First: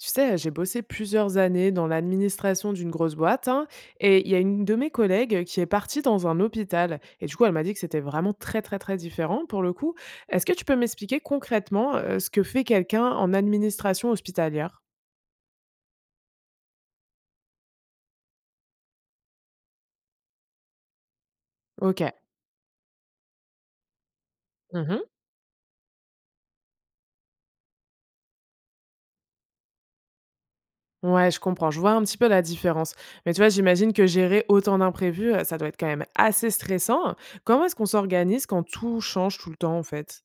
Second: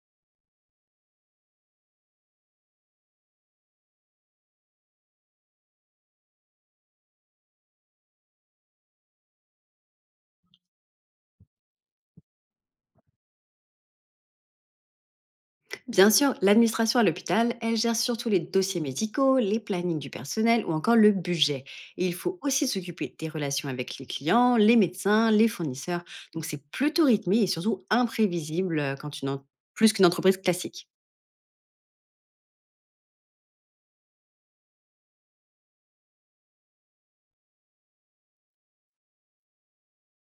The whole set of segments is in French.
Tu sais, j'ai bossé plusieurs années dans l'administration d'une grosse boîte hein, et il y a une de mes collègues qui est partie dans un hôpital et du coup, elle m'a dit que c'était vraiment très très très différent pour le coup. Est-ce que tu peux m'expliquer concrètement ce que fait quelqu'un en administration hospitalière? Bien sûr, l'administration à l'hôpital, elle gère surtout les dossiers médicaux, les plannings du personnel ou encore le budget. Ok. Et il faut aussi s'occuper des relations avec les clients, les Mhm. médecins, les fournisseurs. Donc c'est plutôt rythmé et surtout imprévisible plus qu'une entreprise classique. Ouais, je comprends, je vois un petit peu la différence. Mais tu vois, j'imagine que gérer autant d'imprévus, ça doit être quand même assez stressant. Comment est-ce qu'on s'organise quand tout change tout le temps en fait?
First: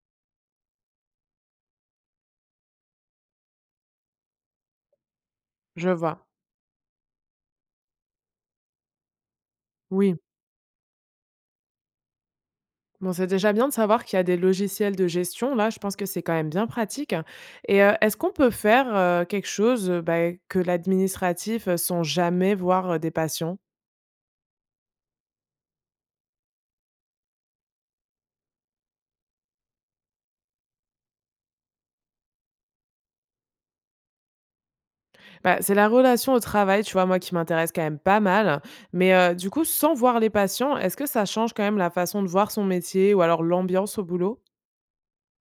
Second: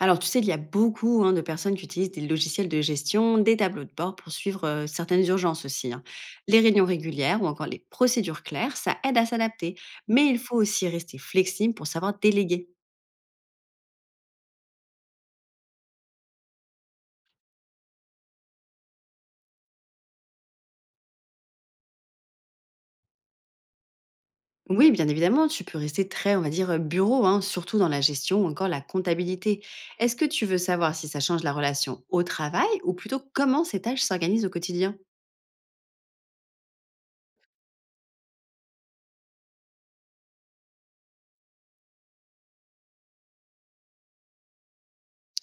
Alors tu sais, il y a beaucoup, hein, de personnes qui utilisent des logiciels de gestion, des tableaux de bord pour suivre certaines urgences Je aussi. Hein. vois. Les réunions régulières ou encore les procédures claires, ça aide à s'adapter. Oui. Mais il faut aussi rester flexible pour savoir déléguer. Bon, c'est déjà bien de savoir qu'il y a des logiciels de gestion. Là, je pense que c'est quand même bien pratique, hein. Et est-ce qu'on peut faire, quelque chose, bah, que l'administratif, sans jamais voir, des patients? Oui, bien évidemment, tu peux rester très, on va dire, bureau, hein, surtout dans la gestion ou encore la comptabilité. Est-ce que tu veux savoir si ça change la relation au travail ou plutôt comment ces tâches s'organisent au quotidien? Bah, c'est la relation au travail, tu vois, moi, qui m'intéresse quand même pas mal. Mais, du coup, sans voir les patients, est-ce que ça change quand même la façon de voir son métier ou alors l'ambiance au boulot?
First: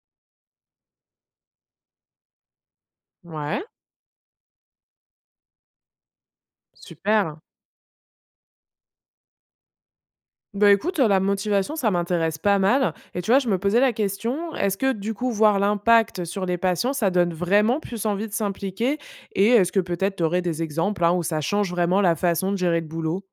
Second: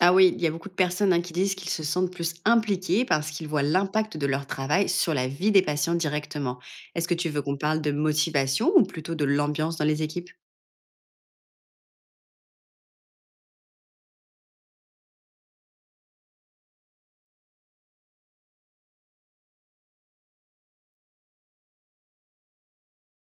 Ah oui, il y a beaucoup de personnes, hein, qui disent qu'ils se sentent plus impliqués parce qu'ils voient Ouais, l'impact de leur travail sur la vie des patients directement. Est-ce que tu veux super. qu'on parle de motivation ou plutôt de l'ambiance dans les équipes? Bah, écoute, la motivation, ça m'intéresse pas mal et tu vois, je me posais la question, est-ce que du coup, voir l'impact sur les patients, ça donne vraiment plus envie de s'impliquer? Et est-ce que peut-être tu aurais des exemples, hein, où ça change vraiment la façon de gérer le boulot?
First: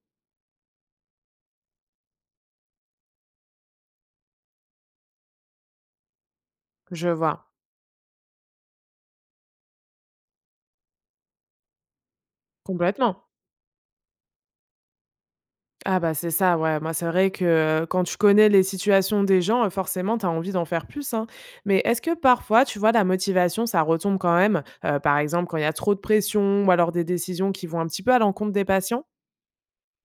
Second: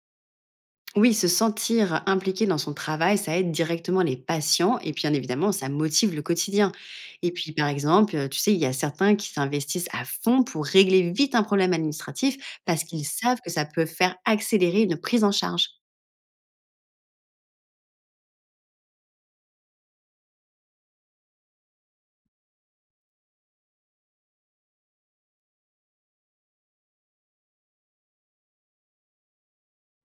Oui, se sentir impliqué dans son travail, ça aide directement les patients et puis, bien évidemment, ça motive le quotidien. Je Et vois, puis, par exemple, tu sais, il y a certains qui s'investissent à fond pour régler vite un problème administratif parce qu'ils complètement. savent que ça peut faire accélérer une prise en charge. Ah bah, c'est ça, ouais, moi, c'est vrai que, quand tu connais les situations des gens, forcément, tu as envie d'en faire plus, hein. Mais est-ce que parfois, tu vois, la motivation, ça retombe quand même, par exemple, quand il y a trop de pression ou alors des décisions qui vont un petit peu à l'encontre des patients?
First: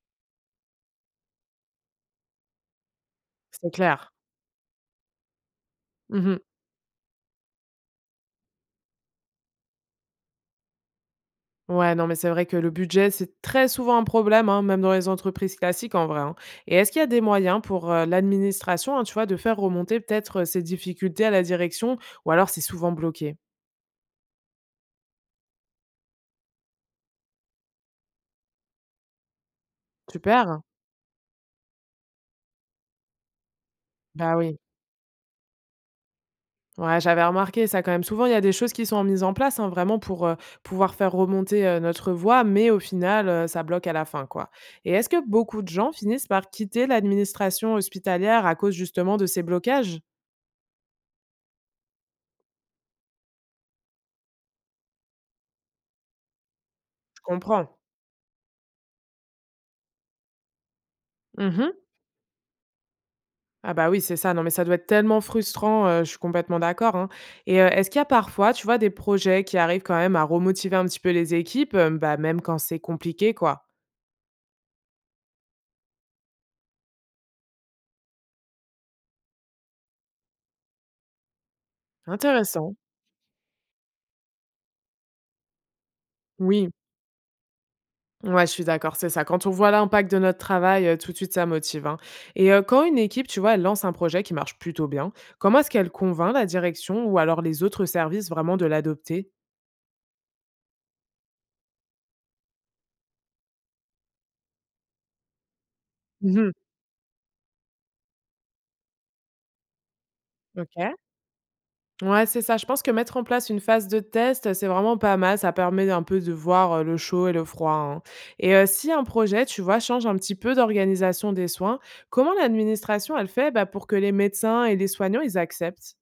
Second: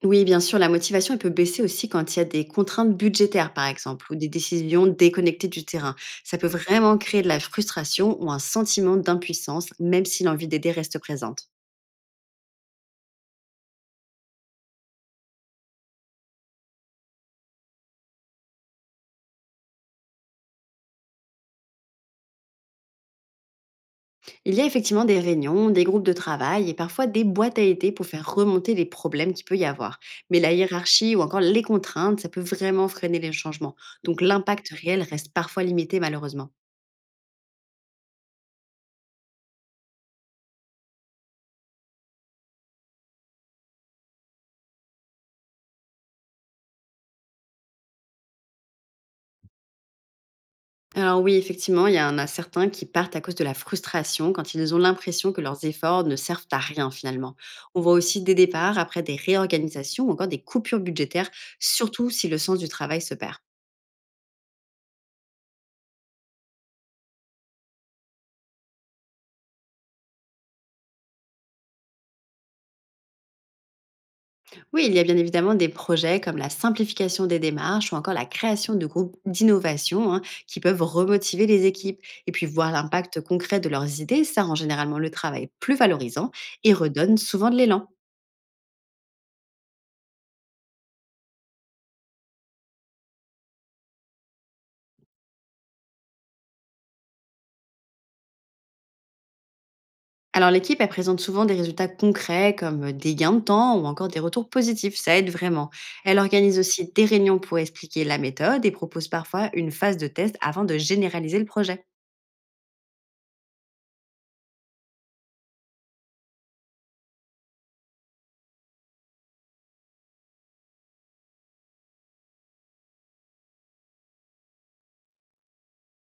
Oui, bien sûr, la motivation elle peut baisser aussi quand il y a des contraintes budgétaires, par C'est exemple, clair. ou des décisions déconnectées du terrain. Ça Mmh. peut vraiment créer de la frustration ou un sentiment d'impuissance, même si l'envie d'aider reste présente. Ouais, non, mais c'est vrai que le budget, c'est très souvent un problème, hein, même dans les entreprises classiques en vrai, hein. Et est-ce qu'il y a des moyens pour l'administration, hein, tu vois, de faire remonter peut-être ces difficultés à la direction, ou alors c'est souvent bloqué? Il y a effectivement des réunions, des groupes de travail et parfois des boîtes à idées pour faire remonter les problèmes qu'il peut y avoir. Mais la Super. hiérarchie ou encore les contraintes, ça peut vraiment freiner les changements. Donc Bah oui. l'impact réel reste parfois limité malheureusement. Ouais, j'avais remarqué ça quand même. Souvent, il y a des choses qui sont mises en place, hein, vraiment pour pouvoir faire remonter notre voix, mais au final, ça bloque à la fin, quoi. Et est-ce que beaucoup de gens finissent par quitter l'administration hospitalière à cause justement de ces blocages? Alors oui, effectivement, il y en a certains qui partent à cause de la frustration quand ils ont l'impression que leurs efforts ne servent à rien Je finalement. comprends. On voit aussi des départs après des réorganisations ou encore des coupures budgétaires, surtout si le sens du travail se perd. Ah bah oui, c'est ça. Non, mais ça doit être tellement frustrant, je suis complètement d'accord, hein. Et est-ce qu'il y a parfois, tu vois, des projets qui arrivent quand même à remotiver un petit peu les équipes, hem, bah, même quand c'est compliqué, quoi? Oui, il y a bien évidemment des projets comme la simplification des démarches ou encore la création de groupes d'innovation, hein, qui peuvent remotiver les équipes. Et puis voir Intéressant. l'impact concret de leurs idées, ça rend généralement le travail plus valorisant Oui, et redonne souvent de l'élan. ouais, je suis d'accord, c'est ça. Quand on voit l'impact de notre travail, tout de suite, ça motive, hein. Et quand une équipe, tu vois, elle lance un projet qui marche plutôt bien, comment est-ce qu'elle convainc la direction ou alors les autres services vraiment de l'adopter? Alors l'équipe, elle présente souvent des résultats concrets comme des gains de temps ou encore des retours positifs, ça aide vraiment. Elle Mmh. organise aussi des réunions pour expliquer la méthode et propose parfois une phase de test avant de OK. généraliser le projet. Ouais, c'est ça. Je pense que mettre en place une phase de test, c'est vraiment pas mal. Ça permet un peu de voir le chaud et le froid, hein. Et si un projet, tu vois, change un petit peu d'organisation des soins, comment l'administration, elle fait bah, pour que les médecins et les soignants, ils acceptent?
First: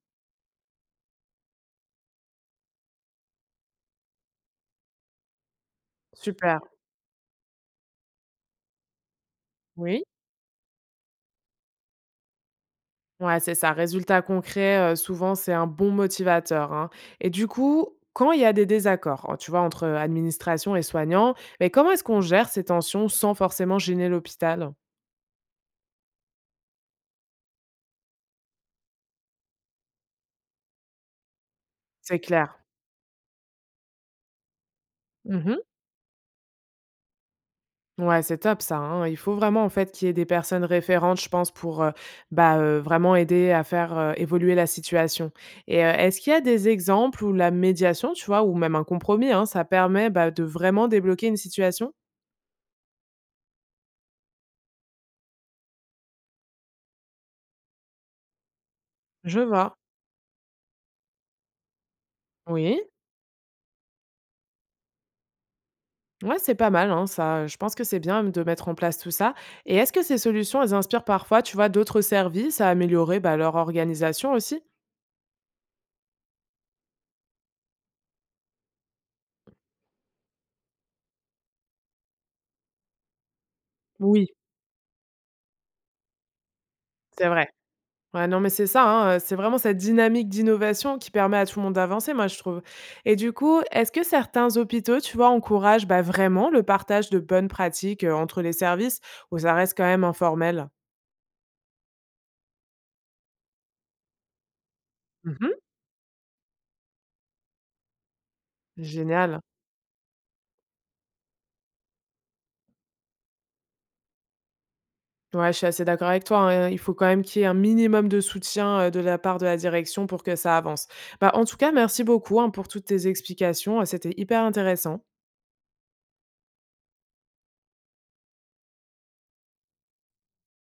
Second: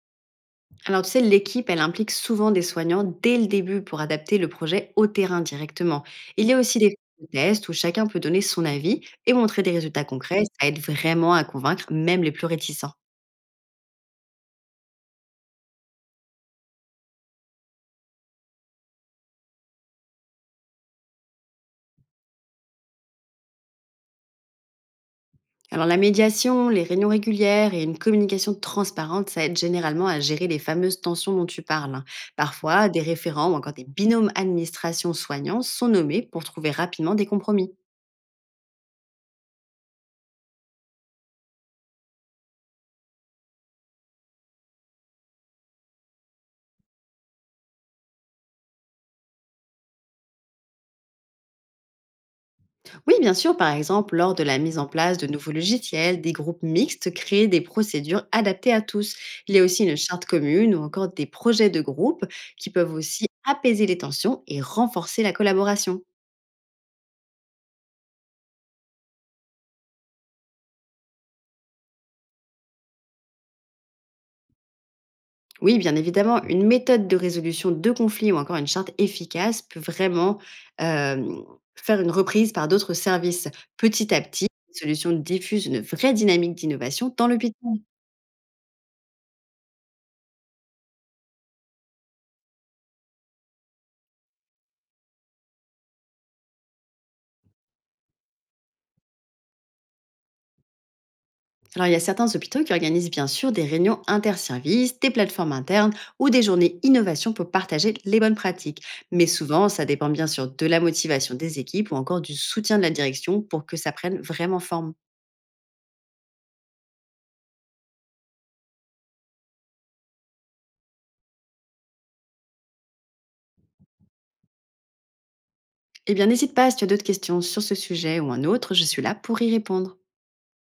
Alors, tu sais, l'équipe, elle implique souvent des soignants dès le début pour adapter le projet au terrain directement. Il y a Super. aussi des tests où chacun peut donner son avis et montrer des résultats Oui. concrets. Ça aide vraiment à convaincre même les plus réticents. Ouais, c'est ça. Résultat concret, souvent, c'est un bon motivateur, hein. Et du coup, quand il y a des désaccords, hein, tu vois, entre administration et soignants, mais comment est-ce qu'on gère ces tensions sans forcément gêner l'hôpital? Alors, la médiation, les réunions régulières et une communication transparente, ça aide généralement à gérer les fameuses tensions dont tu parles. Hein. C'est clair. Parfois, des référents ou encore des binômes Mhm. administration-soignants sont nommés pour trouver rapidement des compromis. Ouais, c'est top ça, hein. Il faut vraiment en fait qu'il y ait des personnes référentes, je pense, pour bah, vraiment aider à faire évoluer la situation. Et est-ce qu'il y a des exemples où la médiation, tu vois, ou même un compromis, hein, ça permet bah, de vraiment débloquer une situation? Oui, bien sûr, par exemple, lors de la mise en place de nouveaux logiciels, des groupes mixtes créent des procédures adaptées à tous. Je Il y a vois. aussi une charte commune ou encore des projets de groupe qui Oui. peuvent aussi apaiser les tensions et renforcer la collaboration. Ouais, c'est pas mal, hein, ça. Je pense que c'est bien de mettre en place tout ça. Et est-ce que ces solutions, elles inspirent parfois, tu vois, d'autres services à améliorer bah, leur organisation aussi? Oui, bien évidemment, une méthode de résolution de conflits ou encore une charte efficace peut vraiment euh, faire une reprise par d'autres services. Petit à Oui, petit, les solutions diffusent une vraie dynamique d'innovation dans c'est vrai. l'hôpital. Ouais, non, mais c'est ça, hein, c'est vraiment cette dynamique d'innovation qui permet à tout le monde d'avancer, moi, je trouve. Et du coup, est-ce que certains hôpitaux, tu vois, encouragent, bah, vraiment le partage de bonnes pratiques, entre les services ou ça reste quand même informel? Alors, il y a certains hôpitaux qui organisent bien sûr des réunions interservices, des plateformes Mmh. internes ou des journées innovation pour partager les bonnes pratiques. Mais Génial. souvent, ça dépend bien sûr de la motivation des équipes ou encore du soutien de la direction pour que ça prenne vraiment forme. Ouais, je suis assez d'accord avec toi, hein, il faut quand même qu'il y ait un minimum de soutien, de la part de la direction pour que ça avance. Bah, en tout cas, merci beaucoup, hein, pour toutes tes explications, c'était hyper intéressant. Eh bien, n'hésite pas si tu as d'autres questions sur ce sujet ou un autre, je suis là pour y répondre.